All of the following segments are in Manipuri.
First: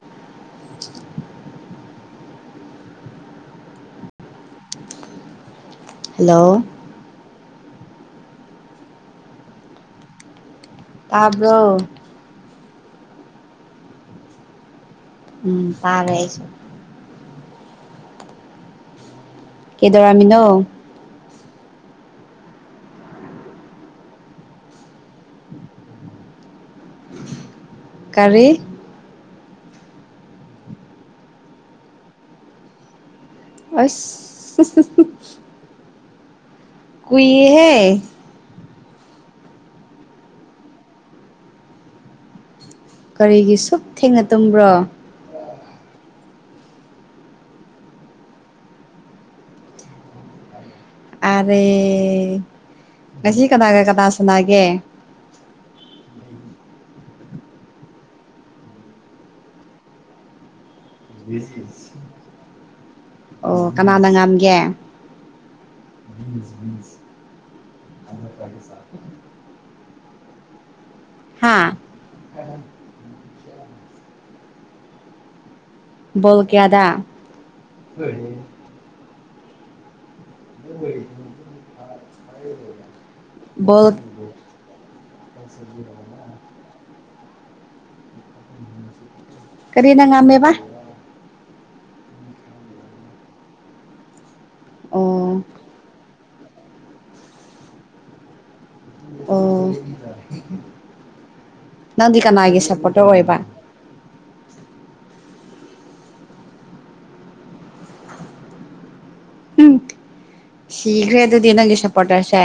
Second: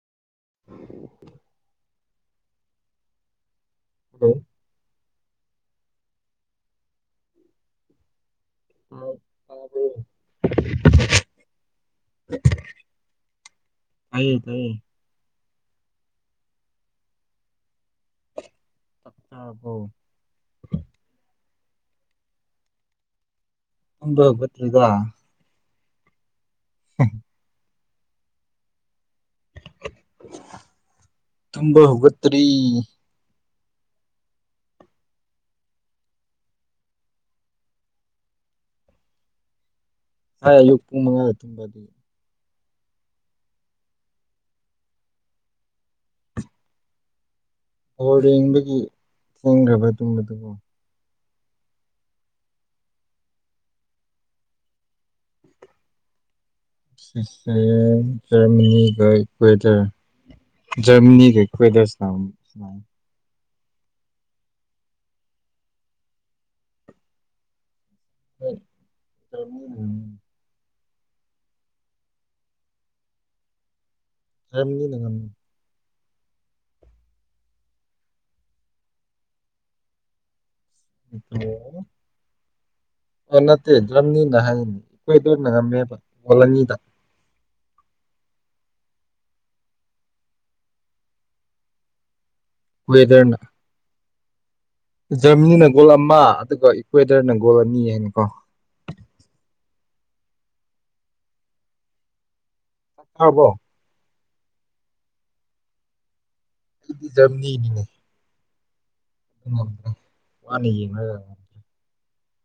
[inaudible] ꯍꯜꯂꯣ ꯍꯜꯂꯣ ꯍꯥꯎ ꯇꯥꯕ꯭ꯔꯣ ꯇꯥꯕ꯭ꯔꯣ ꯇꯥꯏꯌꯦ ꯇꯥꯏꯌꯦ ꯎꯝ ꯇꯥꯔꯦ ꯑꯩꯁꯨ ꯇꯥꯔꯕꯣ ꯀꯦꯗꯧꯔꯝꯃꯤꯅꯣ [unintelligible] [inaudible] ꯀꯔꯤ ꯇꯨꯝꯕ ꯍꯧꯒꯠꯇ꯭ꯔꯤ ꯑꯁ [inaudible] ꯀꯨꯏꯍꯦ ꯉꯁꯥꯏ ꯑꯌꯨꯛ ꯄꯨꯡ ꯃꯉꯥꯗ ꯇꯨꯝꯕꯒꯤ ꯀꯔꯤꯒꯤ ꯁꯨꯛ ꯊꯦꯡꯅ ꯇꯨꯝꯕ꯭ꯔꯣ ꯕꯣꯜ ꯌꯦꯡꯕꯒꯤ ꯊꯦꯡꯈ꯭ꯔꯕ ꯇꯨꯝꯕꯗꯣꯀꯣ ꯑꯔꯦ ꯉꯁꯤ ꯀꯅꯒ ꯀꯅꯥ ꯁꯥꯟꯅꯒꯦ [inaudible] ꯉꯁꯤꯁꯦ ꯖꯔꯃꯅꯤꯒ ꯏꯀ꯭ꯋꯦꯇꯔ ꯖꯔꯃꯅꯤꯒ ꯏꯀ꯭ꯋꯦꯇꯔ ꯁꯥꯟ ꯁꯥꯟ ꯑꯣ ꯀꯅꯥꯅ ꯉꯝꯒꯦ [inaudible] ꯍꯣꯏ ꯖꯔꯃꯅꯤꯅ ꯉꯝꯃꯦ ꯍꯥꯥ ꯖꯔꯃꯅꯤꯅ ꯉꯝꯃꯦ ꯕꯣꯜ ꯀ꯭ꯌꯥꯗ [unintelligible] ꯑꯣ ꯅꯠꯇꯦ ꯕꯣꯜ ꯖꯔꯃꯅꯤꯅ ꯍꯥꯏꯅꯤ ꯏꯀ꯭ꯋꯦꯇꯔꯅ ꯉꯝꯃꯦꯕ ꯒꯣꯜ ꯑꯅꯤꯗ ꯀꯔꯤꯅ ꯉꯝꯃꯦꯕ ꯏꯀ꯭ꯋꯦꯇꯔꯅ ꯑꯣ ꯖꯔꯃꯅꯤꯅ ꯒꯣꯜ ꯑꯃ ꯑꯗꯨꯒ ꯏꯀ꯭ꯋꯦꯇꯔꯅ ꯒꯣꯜ ꯑꯅꯤ ꯅꯤꯀꯣ ꯑꯣ ꯅꯪꯗꯤ ꯀꯅꯥꯒꯤ ꯁꯞ ꯄꯣꯠꯇꯔ ꯑꯣꯏꯕ ꯇꯥꯔꯕꯣ ꯑꯩꯗꯤ ꯖꯔꯃꯅꯤꯒꯤꯅꯦ ꯎꯝ [inaudible] ꯁꯤꯈ꯭ꯔꯦ ꯌꯦꯡꯂꯒ ꯑꯗꯨꯗꯤ ꯅꯪꯒꯤ ꯁꯄꯣꯠꯇꯔꯁꯦ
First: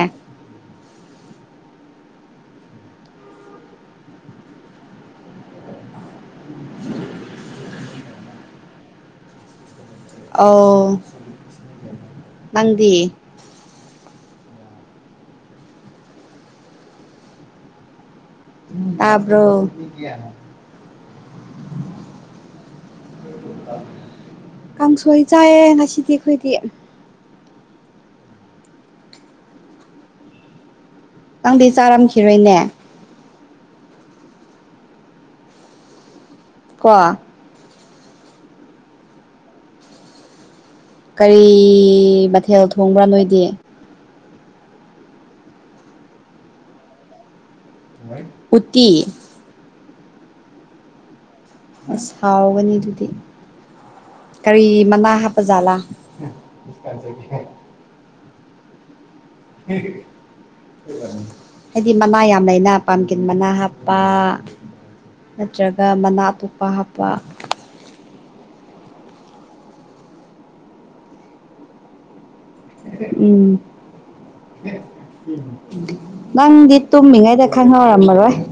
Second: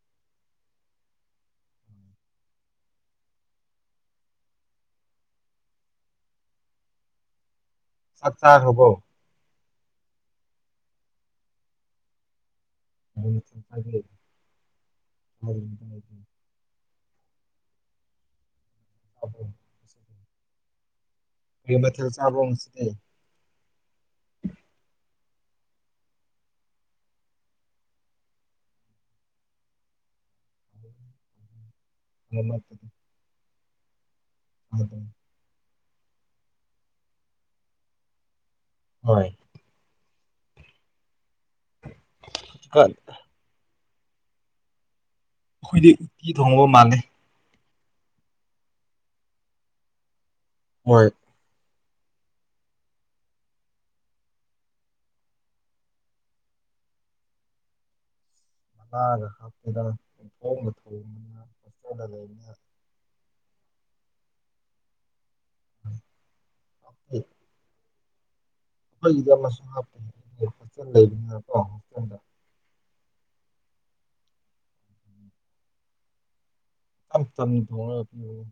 ꯆꯥꯛ ꯆꯥꯈ꯭ꯔꯕꯣ ꯑꯧ ꯅꯪꯗꯤ [inaudible] ꯇꯥꯕ꯭ꯔꯣ ꯀ꯭ꯔꯤ ꯃꯊꯦꯜ ꯆꯕ꯭ꯔꯣ ꯉꯁꯤꯗꯤ ꯀꯥꯡꯁꯣꯏ ꯆꯥꯏꯌꯦ ꯉꯁꯤꯗꯤ ꯑꯩꯈꯣꯏꯗꯤ ꯅꯪꯗꯤ ꯆꯥꯔꯝꯈꯤꯔꯣꯏꯅꯦ [inaudible] ꯀꯣ ꯍꯣꯏ ꯀꯩ ꯃꯊꯦꯜ ꯍꯧꯖꯤꯛꯀꯥꯟ ꯊꯣꯡꯕ꯭ꯔ ꯅꯣꯏꯗꯤ ꯑꯩꯈꯣꯏꯗꯤ ꯎꯇꯤ ꯊꯣꯡꯕ ꯃꯥꯟꯅꯦ ꯎꯠꯇꯤ ꯍꯣꯏ ꯑꯁ ꯍꯥꯎꯒꯅꯤ ꯑꯗꯨꯗꯤ ꯀꯔꯤ ꯃꯅꯥ ꯍꯥꯞꯄꯖꯥꯠꯂ [inaudible] ꯉꯥꯒ [unintelligible] ꯍꯥꯏꯗꯤ ꯍꯣꯁꯇꯦꯜꯗ ꯃꯅꯥ ꯌꯥꯝ ꯂꯩꯕꯅꯤꯅ ꯍꯥꯞꯇꯦ. ꯂꯩꯅ ꯄꯥꯝ ꯇꯤꯟ ꯃꯅꯥ ꯍꯥꯞꯄ ꯅꯠꯇ꯭ꯔꯒ ꯃꯅꯥ ꯑꯇꯣꯞꯄ ꯍꯥꯞꯄ ꯑꯩꯈꯣꯏꯒꯤꯗ ꯑꯃꯁꯨ ꯍꯥꯞ [unintelligible] ꯎꯝ [inaudible] ꯅꯪꯗꯤ ꯏꯆꯝ ꯇꯨꯝꯃꯤꯉꯩꯗ ꯆꯝꯅ ꯊꯣꯡꯉꯒ ꯈꯪꯍꯧꯔꯝꯃꯔꯣꯏ [inaudible] ꯄꯤꯕꯅꯤ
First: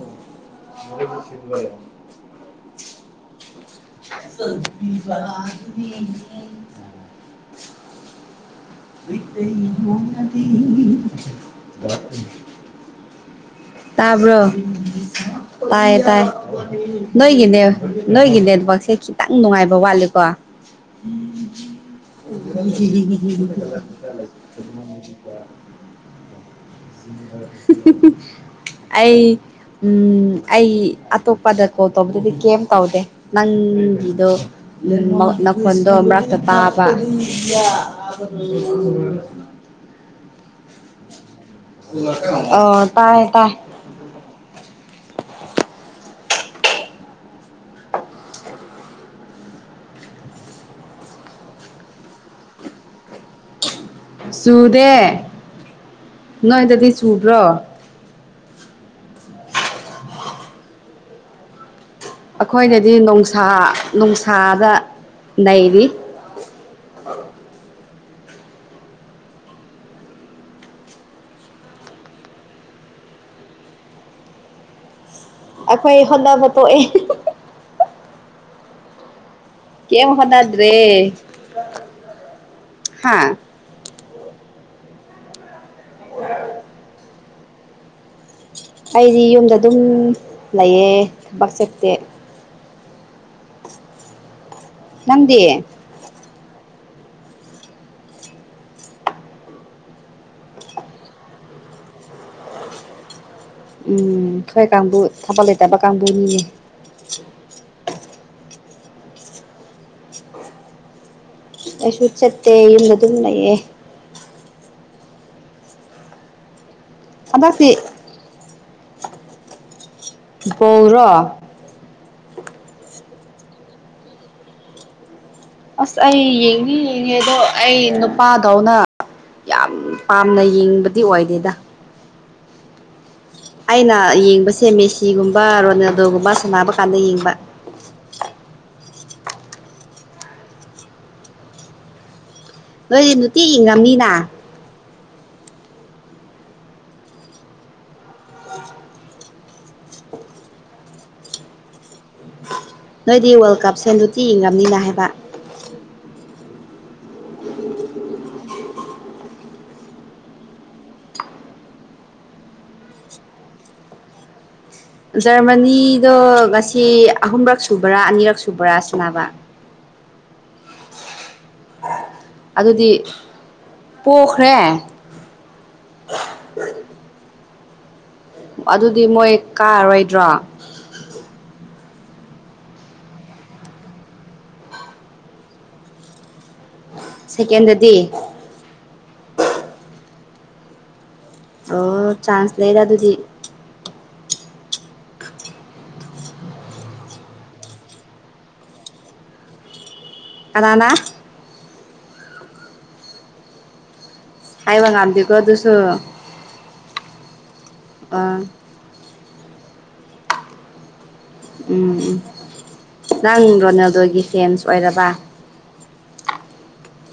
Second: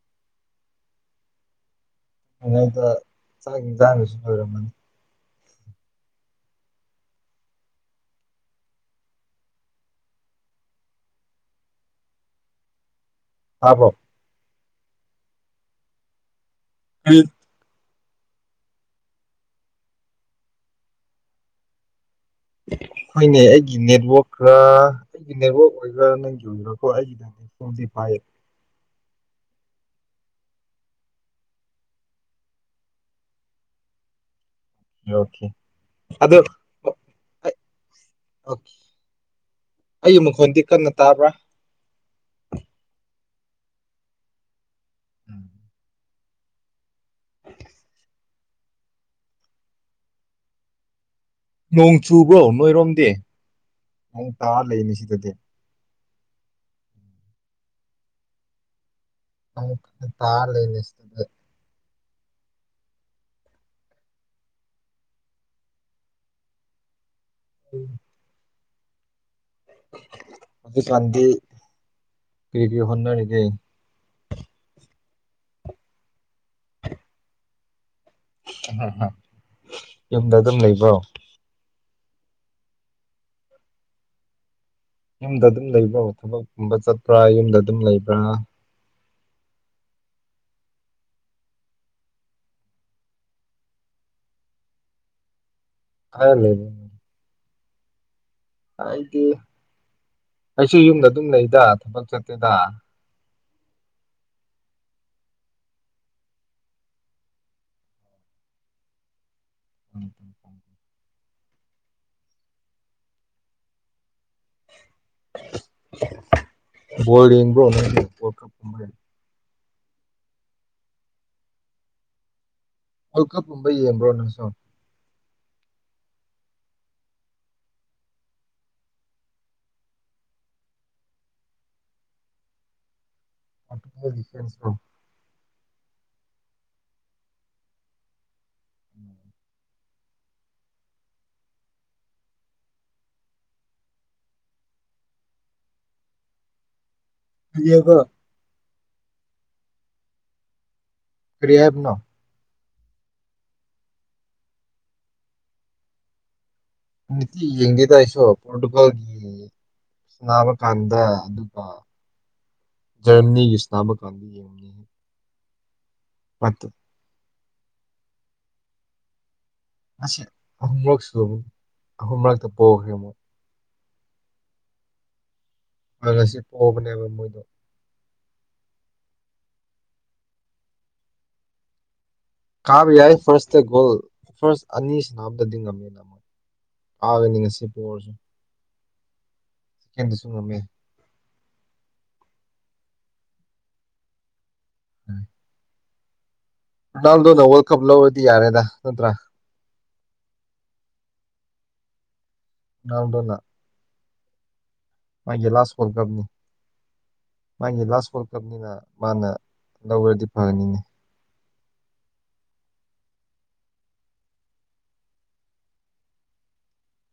[unintelligible] ꯂꯣꯏꯔꯝꯃꯅꯤ [inaudible] [unintelligible] ꯇꯥꯕ꯭ꯔꯣ ꯇꯥꯌꯦ ꯇꯥꯏ ꯀꯔꯤ ꯅꯣꯏꯒꯤꯅꯦ ꯅꯣꯏꯒꯤ ꯅꯦꯠꯋꯥꯛꯁꯦ ꯈꯤꯇꯪ ꯅꯨꯡꯉꯥꯏꯕ ꯋꯥꯠꯂꯦꯀꯣ ꯍꯣꯏꯅꯦ ꯑꯩꯒꯤ ꯅꯦꯠꯋꯥꯛꯔꯥ ꯑꯩꯒꯤ ꯅꯦꯠꯋꯥꯛ ꯑꯣꯏꯒꯕ꯭ꯔꯥ ꯅꯪꯒꯤ [inaudible] ꯑꯩ ꯎꯝ ꯑꯩ ꯑꯇꯣꯞꯄꯗ ꯀꯣꯜ ꯇꯧꯕꯗꯗꯤ ꯀꯩꯝ ꯇꯧꯗꯦ ꯅꯪꯒꯤꯗꯣ ꯎꯝ ꯑꯣꯀꯦ ꯅꯥꯈꯣꯟꯗꯣ ꯑꯗꯣ ꯃꯔꯛꯇ ꯇꯥꯕ ꯑꯣꯀꯦ ꯑꯩ ꯃꯈꯣꯟꯗꯤ ꯀꯟꯅ ꯇꯥꯕ꯭ꯔꯥ ꯑꯣ ꯇꯥꯏꯌꯦ ꯇꯥꯏ ꯎꯝ ꯅꯣꯡ ꯆꯨꯕ꯭ꯔꯣ ꯅꯣꯏꯔꯣꯝꯗꯤ ꯅꯣꯡ ꯇꯥꯔ ꯂꯩꯅꯦ ꯁꯤꯗꯗꯤ ꯅꯣꯏꯗꯥꯗꯤ ꯆꯨ꯭ꯗꯔꯣ ꯇꯥ ꯂꯩꯅꯦ ꯁꯤꯗꯥꯗꯤ ꯑꯩꯈꯣꯏꯅꯗꯤ ꯅꯨꯡꯁꯥ ꯅꯨꯡꯁꯥꯗ ꯅꯩꯔꯤ [inaudible] ꯎꯝ ꯍꯨꯖꯤꯛ ꯀꯥꯟꯗꯤ ꯀꯩ ꯀꯩ ꯍꯣꯠꯅꯔꯤꯒꯦ ꯑꯩꯈꯣꯏ ꯍꯣꯠꯅꯕ ꯇꯣꯛꯑꯦ ꯎꯝ ꯍꯝ ꯀꯩꯝ ꯍꯣꯠꯅꯗ꯭ꯔꯦ ꯍꯥꯥ ꯌꯨꯝꯗ ꯑꯗꯨꯝ ꯂꯩꯕ꯭ꯔꯣ ꯊꯕꯛꯀꯨꯝꯕ ꯆꯠꯄ꯭ꯔꯥ ꯌꯨꯝꯗ ꯑꯗꯨꯝ ꯂꯩꯕ꯭ꯔꯥ ꯑꯩꯗꯤ ꯌꯨꯝꯗ ꯑꯗꯨꯝ ꯂꯩꯌꯦ ꯊꯕꯛ ꯆꯠꯇꯦ ꯅꯪꯗꯤ ꯑꯥꯗ ꯂꯩ ꯑꯩꯗꯤ ꯑꯩꯁꯨ ꯌꯨꯝꯗ ꯑꯗꯨꯝ ꯂꯩꯗ ꯊꯕꯛ ꯆꯠꯇꯦꯗ ꯎꯝ ꯈꯣꯏ ꯀꯥꯡꯕꯨ ꯊꯕꯛ ꯂꯩꯇꯕ ꯀꯥꯡꯕꯨꯅꯤꯅꯦ [unintelligible] ꯑꯩꯁꯨ ꯆꯠꯇꯦ ꯌꯨꯝꯗ ꯗꯨꯝ ꯂꯩꯌꯦ ꯕꯣꯜ ꯌꯦꯡꯕ꯭ꯔꯣ ꯍꯟꯗꯛꯇꯤ ꯅꯣꯏꯗꯤ ꯋꯥꯜꯀꯞ ꯒꯨꯝꯕ ꯌꯦꯡ ꯕꯣꯜ ꯔꯣ ꯋꯥꯜꯀꯞ ꯀꯨꯝꯕ ꯌꯦꯡꯕ꯭ꯔꯣ ꯅꯪ ꯁꯨ ꯑꯁ ꯑꯩ ꯌꯦꯡꯗꯤ ꯌꯦꯡꯉꯦ ꯑꯗꯣ ꯑꯩ ꯅꯨꯄꯥꯗꯧꯅ ꯌꯥꯝ ꯄꯥꯝꯅ ꯌꯦꯡꯕꯗꯤ ꯑꯣꯏꯗꯦꯗ ꯑꯩꯅ ꯄꯣꯔꯇꯨꯒꯜ ꯌꯦꯡꯕꯁꯦ ꯗꯤꯐꯦꯟꯁꯇꯣ ꯃꯦꯁꯤꯒꯨꯝꯕ ꯔꯣꯅꯥꯜꯗꯣꯒꯨꯝꯕ ꯁꯥꯟꯅꯕ ꯀꯥꯟꯗ ꯌꯦꯡꯕ ꯅꯣꯏꯗꯤ ꯅꯨꯡꯇꯤꯒꯤ ꯉꯝꯃꯤꯅ [unintelligible] ꯀꯔꯤꯍꯥꯏꯕꯅꯣ ꯅꯣꯏꯗꯤ ꯋꯥꯔꯜ ꯀꯞꯁꯦ ꯅꯨꯇꯤꯒꯤ ꯏꯪꯉꯝꯃꯤꯅ ꯍꯥꯏꯕ ꯅꯨꯡꯇꯤꯒꯤ ꯌꯦꯡꯗꯦꯗ ꯑꯩꯁꯨ ꯄꯣꯔꯇꯨꯒꯥꯜꯒꯤ ꯁꯥꯅꯥꯕ ꯀꯥꯟꯗ ꯑꯗꯨꯒ ꯖꯔꯃꯥꯅꯤꯒꯤ ꯁꯥꯅꯕ ꯀꯥꯟꯗ ꯌꯦꯡꯕꯅꯦꯍꯦ ꯖꯔꯃꯥꯅꯤꯗꯣ ꯉꯁꯤ ꯑꯍꯨꯝꯔꯛ ꯁꯨꯕ꯭ꯔꯥ ꯑꯅꯤꯔꯛ ꯁꯨꯕ꯭ꯔꯥ ꯁꯥꯅꯕ ꯉꯥꯁꯤ ꯑꯍꯨꯝꯔꯛ ꯁꯨꯕ ꯑꯍꯨꯝ ꯔꯛꯇ ꯄꯣꯈ꯭ꯔꯦ ꯑꯗꯨꯗꯤ ꯃꯣꯏ ꯄꯣꯈ꯭ꯔꯦ ꯑ ꯉꯥꯁꯤ ꯄꯣꯕꯅꯦꯕ ꯃꯣꯏꯗꯣ ꯑꯗꯨꯗꯤ ꯃꯣꯏ ꯀꯥꯔꯔꯣꯏꯗ꯭ꯔꯣ ꯀꯥꯕ ꯌꯥꯏ ꯐꯥꯔꯁꯇ ꯒꯣꯜ ꯐꯥꯔꯁ ꯑꯅꯤ ꯁꯥꯅꯕꯗꯗꯤ ꯉꯝꯃꯦꯅ ꯃꯣꯏ ꯀꯥꯒꯅꯤ ꯉꯥꯁꯤ ꯁꯦꯀꯦꯟꯗꯗꯤ ꯄꯣꯔꯥꯁꯨ ꯗꯁꯨ ꯉꯝꯃꯦ ꯑꯣ ꯆꯥꯟꯁ ꯂꯩꯗ ꯑꯗꯨꯗꯤ ꯎꯝ ꯔꯣꯅꯥꯜꯗꯣꯅ ꯋꯥꯔꯜ ꯀꯞ ꯂꯧꯔꯗꯤ ꯌꯥꯔꯦꯗ ꯅꯠꯇ꯭ꯔꯥ ꯀꯅꯥꯅ ꯅꯥꯜꯗꯣꯅ ꯍꯥꯏꯕ ꯉꯝꯗꯦꯀꯣ ꯃꯥꯒꯤ ꯂꯥꯁ ꯋꯥꯔꯜ ꯑꯗꯨꯁꯨ ꯀꯞꯅꯤ ꯃꯥꯒꯤ ꯂꯥꯁ ꯋꯥꯔꯜ ꯑꯥ ꯀꯞꯅꯤꯅ ꯃꯥꯅ ꯂꯧꯔꯗꯤ ꯐꯥꯅꯤꯅꯦ ꯎꯝ ꯎꯝ ꯅꯪ ꯔꯣꯅꯥꯜꯗꯣꯒꯤ ꯐꯦꯟꯁ ꯑꯣꯏꯔꯕ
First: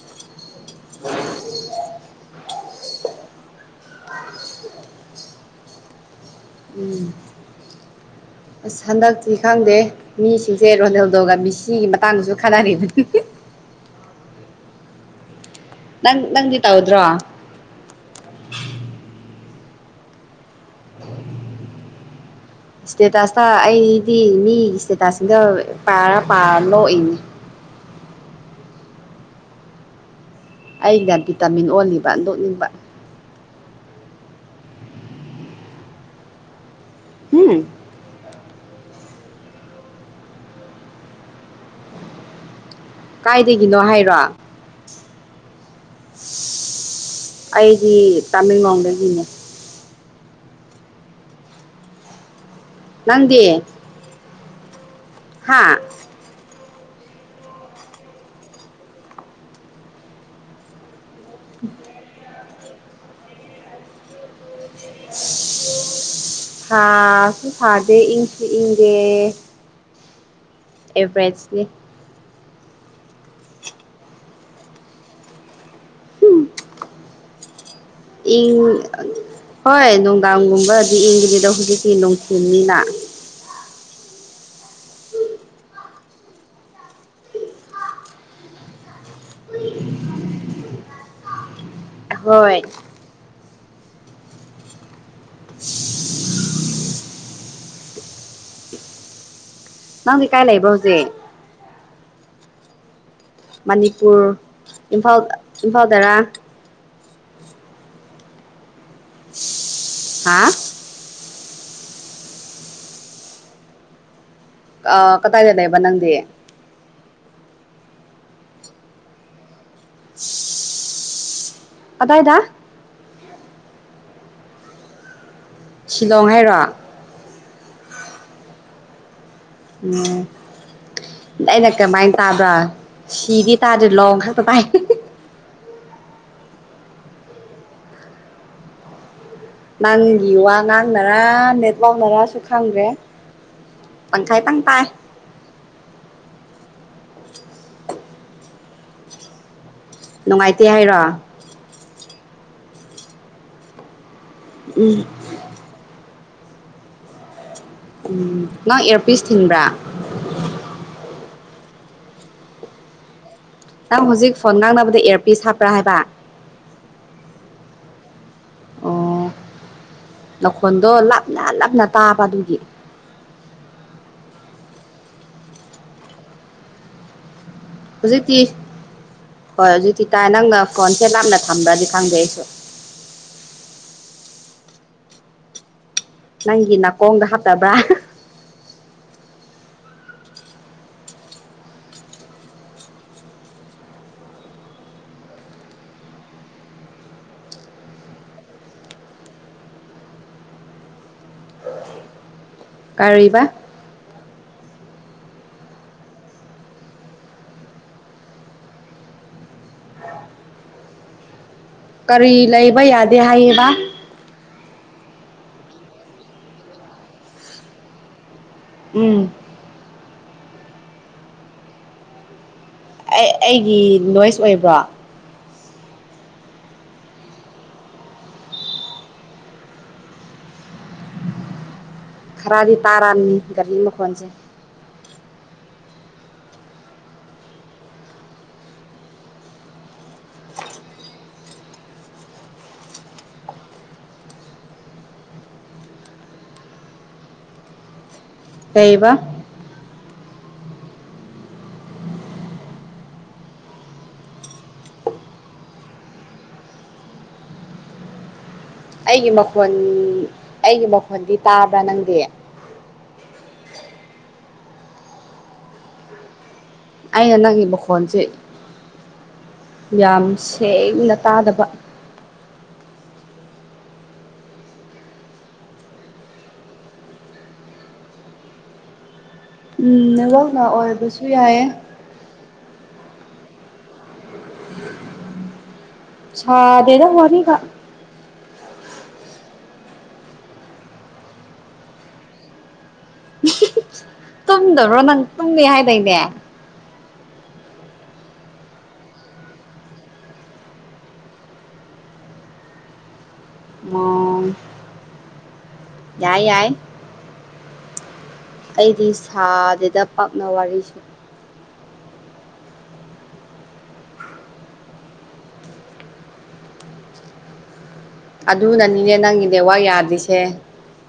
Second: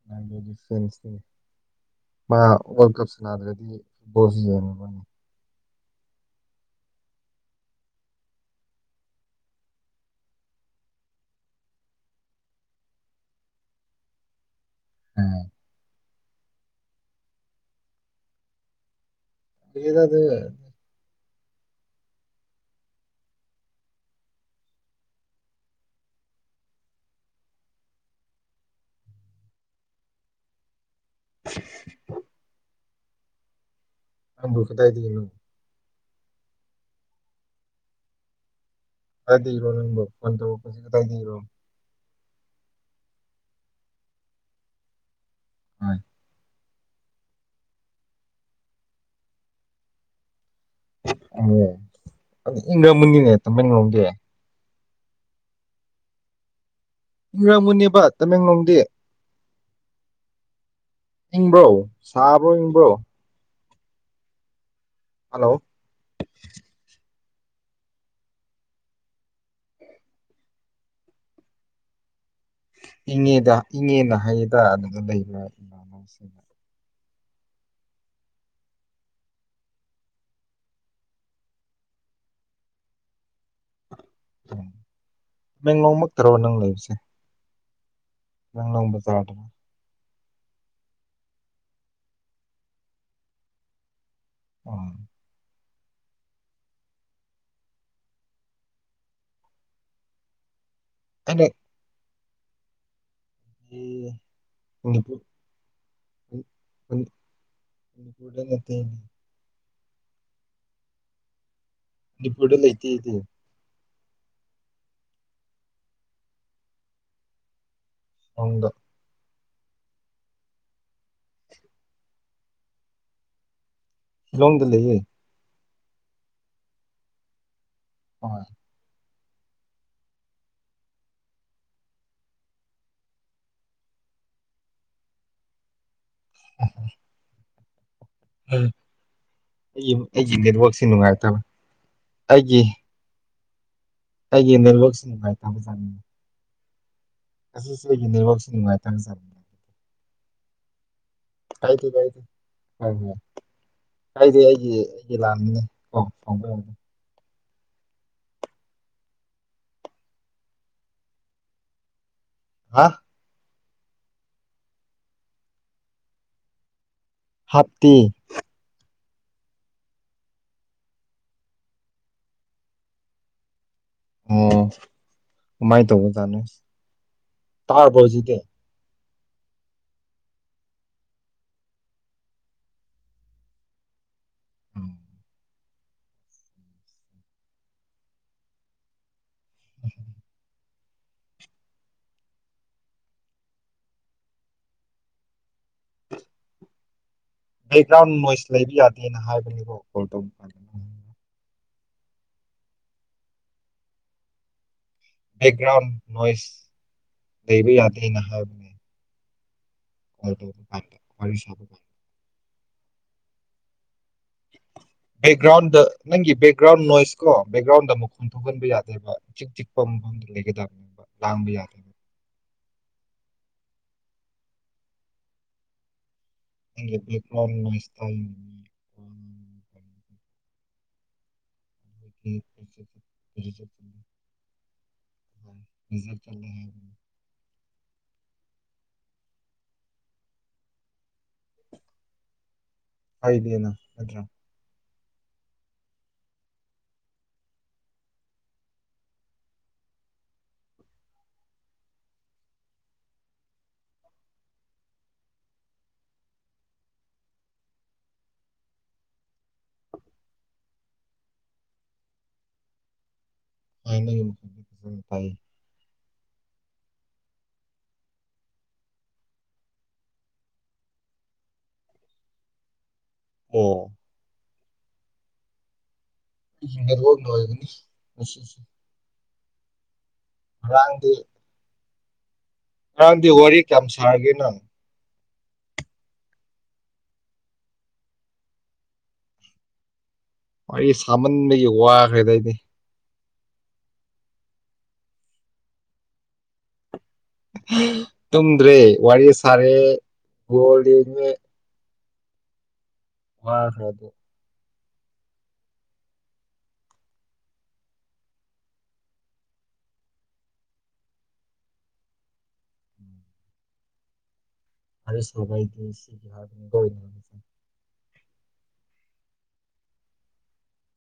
ꯅꯥꯜꯗꯣꯒꯤ ꯐꯦꯟꯁ ꯅꯦ ꯃꯥ ꯋꯥꯔꯜ ꯀꯞ ꯁꯅꯥꯗ꯭ꯔꯗꯤ ꯐꯨꯠꯕꯣꯜꯁꯨ ꯌꯦꯡꯉꯥꯔꯣꯏꯅꯦ ꯎꯝ ꯑꯁ ꯍꯟꯗꯛꯇꯤ ꯈꯪꯗꯦ ꯃꯤꯁꯤꯡꯁꯦ ꯔꯣꯅꯦꯜꯗꯣꯒ ꯃꯤꯁꯤꯒꯤ ꯃꯇꯥꯡꯗꯁꯨ ꯈꯠꯅꯔꯤꯕꯅꯦ [inaudible] ꯎꯝ ꯅꯪ ꯅꯪꯗꯤ ꯇꯧꯗ꯭ꯔꯣ [unintelligible] ꯏꯁꯇꯦꯇꯥꯁꯇ ꯑꯩꯗꯤ ꯃꯤꯒꯤ ꯏꯁꯇꯦꯇꯥꯁꯒ ꯄꯥꯔ ꯄꯥꯔ ꯅꯣꯛꯏꯅꯦ [inaudible] ꯑꯩꯅ ꯚꯤꯇꯥꯃꯤꯟ ꯑꯣꯜꯂꯤꯕ ꯅꯣꯛꯅꯤꯡꯕ ꯅꯪꯕꯨ ꯀꯗꯥꯏꯗꯒꯤꯅꯣ ꯍꯨꯝ ꯀꯥꯏ ꯗꯩꯔꯣ ꯅꯪꯕꯣ ꯐꯣꯟ ꯇꯧꯔꯛꯄꯥꯁꯦ ꯀꯗꯥꯏꯗꯩꯔꯣ ꯀꯥꯏꯗꯒꯤꯅꯣ ꯍꯥꯏꯔꯣ ꯑꯩꯗꯤ ꯇꯥꯃꯦꯡꯂꯣꯡꯗꯒꯤꯅꯦ ꯑꯦ ꯏꯪꯔꯝꯒꯅꯤꯅꯦ ꯇꯥꯡꯃꯦꯡꯂꯣꯝꯗꯤ ꯍꯥꯥ ꯃꯨꯔꯝꯒꯅꯤꯕ ꯇꯥꯃꯦꯡꯂꯣꯡꯗꯤ ꯏꯪꯕ꯭ꯔꯣ ꯁꯥꯕ꯭ꯔꯣ ꯏꯪꯕ꯭ꯔꯣ ꯍꯥꯂꯣ ꯊꯥꯁꯨ ꯁꯥꯗꯦ ꯏꯪꯁꯨ ꯏꯪꯗꯦ ꯑꯦꯕ꯭ꯔꯦꯠꯁꯅꯦ ꯏꯪꯉꯦꯗ ꯏꯪꯉꯦꯅ ꯍꯩꯌꯦꯗ ꯑꯗꯨꯒ ꯂꯩꯕꯅ ꯏꯃꯥꯅꯕꯁꯤꯡꯒ ꯏꯪ ꯑ ꯍꯣꯏ ꯅꯨꯡꯗꯥꯡꯒꯨꯝꯕꯗꯤ ꯏꯪꯒꯅꯤ ꯗꯣ ꯍꯨꯖꯤꯛꯇꯤ ꯅꯣꯡꯇꯤꯟꯅꯤꯅꯥ ꯃꯦꯡꯂꯣꯡꯃꯛꯇꯔꯣ ꯅꯪ ꯂꯩꯕꯁꯦ ꯂꯝꯂꯣꯡ ꯕꯥꯖꯥꯔ ꯗꯥꯒꯤ ꯍꯣꯏ ꯎꯝ ꯅꯪꯗꯤ ꯀꯥꯏ ꯂꯩꯕ꯭ꯔꯣ ꯍꯨꯖꯤ ꯑꯩꯗꯤ ꯃꯅꯤꯄꯨꯔ ꯃꯅꯤꯄꯨꯔ ꯏꯝꯐꯥꯜ ꯏꯝꯐꯥꯜ ꯗꯔꯥ ꯃꯅꯤ- ꯃꯅꯤ- ꯃꯅꯤꯄꯨꯔꯗ ꯅꯠꯇꯦ ꯑꯩꯗꯤ ꯍꯥ ꯃꯅꯤꯄꯨꯔꯗ ꯂꯩꯇꯦ ꯑꯩꯗꯤ ꯑ ꯀꯗꯥꯏꯗ ꯂꯩꯕ ꯅꯪꯗꯤ ꯁꯪꯗ ꯀꯗꯥꯏꯗ ꯥꯁꯤꯂꯣꯡꯗ ꯂꯩꯌꯦ ꯁꯤꯂꯣꯡ ꯍꯥꯏꯔꯣ ꯍꯣꯏ [unintelligible] ꯑꯩꯅ ꯀ꯭ꯔꯃꯥꯏꯅ ꯇꯥꯕ꯭ꯔ ꯁꯤꯒꯤ ꯇꯥꯗꯨꯂꯣꯡ ꯈꯛꯇꯃꯥꯏ [inaudible] [inaudible] ꯑꯩ ꯅꯪꯒꯤ ꯑꯩꯒꯤ ꯋꯥ ꯅꯦꯠꯋꯥꯛꯁꯤ ꯅꯨꯡꯉꯥꯏꯇ ꯉꯥꯡꯅꯔꯥ ꯅꯦꯠꯋꯥꯛꯅꯔꯥꯁꯨ ꯑꯩꯒꯤ ꯈꯪꯗ꯭ꯔꯦ ꯑꯩꯒꯤ ꯇꯪꯈꯥꯏꯇꯪ ꯇꯥꯏ ꯅꯦꯇꯋꯥꯛꯁꯤ ꯅꯨꯡꯉꯥꯏꯇꯖꯥꯠꯅꯤ ꯑꯁꯤꯁꯨ ꯑꯩꯒꯤ ꯅꯦꯠꯋꯥꯛꯁꯤ ꯅꯨꯡꯉꯥꯏꯇꯕꯖꯥꯠꯅꯤ ꯅꯨꯡꯉꯥꯏꯇꯦ ꯍꯥꯏꯔꯣ ꯀꯥꯏꯗꯦ ꯀꯥꯏꯗꯦ [unintelligible] ꯀꯥꯏꯗꯦ ꯑꯩꯒꯤ ꯎꯝ ꯏꯔꯥꯟꯅꯤ ꯀꯣ [unintelligible] ꯎꯝ ꯅꯪ ꯏꯌꯔꯄꯤꯁ ꯊꯤꯟꯕ꯭ꯔꯥ ꯍꯥꯥ ꯅꯪ ꯍꯧꯖꯤꯛ ꯐꯣꯟ ꯉꯥꯡꯅꯕꯗ ꯑꯦꯔꯄꯤꯁ ꯍꯥꯞꯄ꯭ꯔ ꯍꯥꯏꯕ ꯍꯥꯞꯇꯤ ꯑꯣ ꯅꯈꯣꯟꯗꯣ ꯂꯥꯞꯅ ꯂꯥꯞꯅ ꯇꯥꯕ ꯑꯗꯨꯒꯤ ꯑꯣ ꯀꯃꯥꯏꯅ ꯇꯧꯕ ꯖꯥꯠꯅꯦ ꯇꯥꯔꯕꯣ ꯍꯧꯖꯤꯛꯇꯤ ꯍꯣꯏ ꯑꯗꯨꯗꯤ ꯇꯥꯏ ꯅꯪꯅ ꯐꯣꯟꯁꯦ ꯂꯥꯞꯅ ꯊꯝꯕ꯭ꯔꯗꯤ ꯈꯪꯗꯩ ꯑꯩꯁꯨ ꯑꯧ ꯅꯪꯒꯤ ꯅꯥꯀꯣꯡꯗ ꯍꯥꯠꯇꯕ꯭ꯔꯥ [inaudible] ꯕꯦꯛꯒ꯭ꯔꯥꯎꯟ ꯅꯣꯏꯁ ꯂꯩꯕ ꯌꯥꯗꯦꯅ ꯍꯥꯏꯕꯅꯤ ꯀꯣ ꯀꯣꯜ ꯇꯧꯕ ꯀꯥꯟꯗ ꯀꯔꯤꯕ ꯕꯦꯛꯒ꯭ꯔꯥꯎꯟ ꯅꯣꯏꯁ ꯂꯩꯕ ꯌꯥꯗꯦꯅ ꯍꯥꯏꯕꯅꯦ [unintelligible] ꯀꯔꯤ ꯂꯩꯕ ꯌꯥꯗꯦ ꯍꯥꯏꯌꯦꯕ ꯕꯦꯛꯒ꯭ꯔꯥꯎꯟꯗ ꯅꯪꯒꯤ ꯕꯦꯛꯒ꯭ꯔꯥꯎꯟ ꯅꯣꯏꯁ ꯀꯣ ꯕꯦꯛꯒ꯭ꯔꯥꯎꯟꯗ ꯑꯃꯨꯛ ꯊꯣꯛꯍꯟꯕ ꯌꯥꯗꯦꯕ ꯎꯝ ꯏ ꯆꯤꯛ ꯆꯤꯛꯄ ꯃꯐꯝꯗ ꯂꯩꯒꯗꯕꯅꯦꯕ ꯂꯥꯡꯕ ꯌꯥꯗꯦꯕ ꯑꯩꯒꯤ ꯅꯣꯏꯁ ꯑꯣꯏꯕ꯭ꯔꯣ [unintelligible] ꯈꯔꯗꯤ ꯔꯤꯖꯦꯛ ꯇꯔꯥꯅꯤ ꯆꯠꯂꯦ ꯒꯔꯤ ꯃꯈꯣꯟꯁꯦ [unintelligible] ꯍꯥꯏꯗꯦꯅ ꯅꯠꯇ꯭ꯔ ꯀꯩꯕ ꯑꯩꯒꯤ ꯃꯈꯣꯟ ꯑꯩꯒꯤ ꯃꯈꯣꯟꯗꯤ ꯇꯥꯕ꯭ꯔꯥ ꯅꯪꯗꯤ [unintelligible] ꯑꯩꯅ ꯅꯪꯒꯤ ꯃꯈꯣꯟꯁꯦ ꯌꯥꯝ ꯁꯦꯡꯅ ꯇꯥꯗꯕ ꯑꯣ ꯏ ꯅꯦꯠꯋꯔꯛꯅ ꯑꯣꯒꯅꯤ ꯉꯁꯤꯁꯦ ꯎꯝ ꯅꯦꯠꯋꯛꯅ ꯉꯔꯥꯡꯗꯤ ꯑꯣꯏꯕꯁꯨ ꯌꯥꯏꯌꯦ ꯉꯔꯥꯡꯗꯤ ꯋꯥꯔꯤ ꯀ꯭ꯌꯥꯝ ꯁꯥꯔꯒꯦ ꯅꯪ ꯁꯥꯗꯦꯗ ꯋꯥꯔꯤꯒ ꯋꯥꯔꯤ ꯁꯥꯃꯟꯕꯒꯤ ꯋꯥꯈ꯭ꯔꯦꯗ ꯑꯩꯗꯤ ꯇꯨꯝꯗꯕ꯭ꯔꯣ ꯅꯪ ꯇꯨꯝꯃꯦ ꯍꯥꯏꯗꯥꯏꯅꯦ ꯇꯨꯝꯗ꯭ꯔꯦ ꯋꯥꯔꯤ ꯁꯥꯔꯦ ꯕꯣꯜ ꯌꯦꯡꯉꯦ ꯋꯥꯈ꯭ꯔꯦ ꯑꯗꯨ ꯑꯣ ꯌꯥꯏ ꯌꯥꯏ ꯑꯩꯗꯤ ꯁꯥꯗꯦꯗ ꯄꯥꯛꯅ ꯋꯥꯔꯤꯁꯨ ꯑꯔꯦ ꯁꯋꯥꯥꯏꯗꯤꯁꯤ ꯍꯥꯏꯣ [unintelligible] ꯑꯗꯨꯅꯅꯤꯅꯦ ꯅꯪꯒꯤ ꯅꯦꯠꯋꯥꯔꯛ ꯌꯥꯗ꯭ꯔꯤꯁꯦ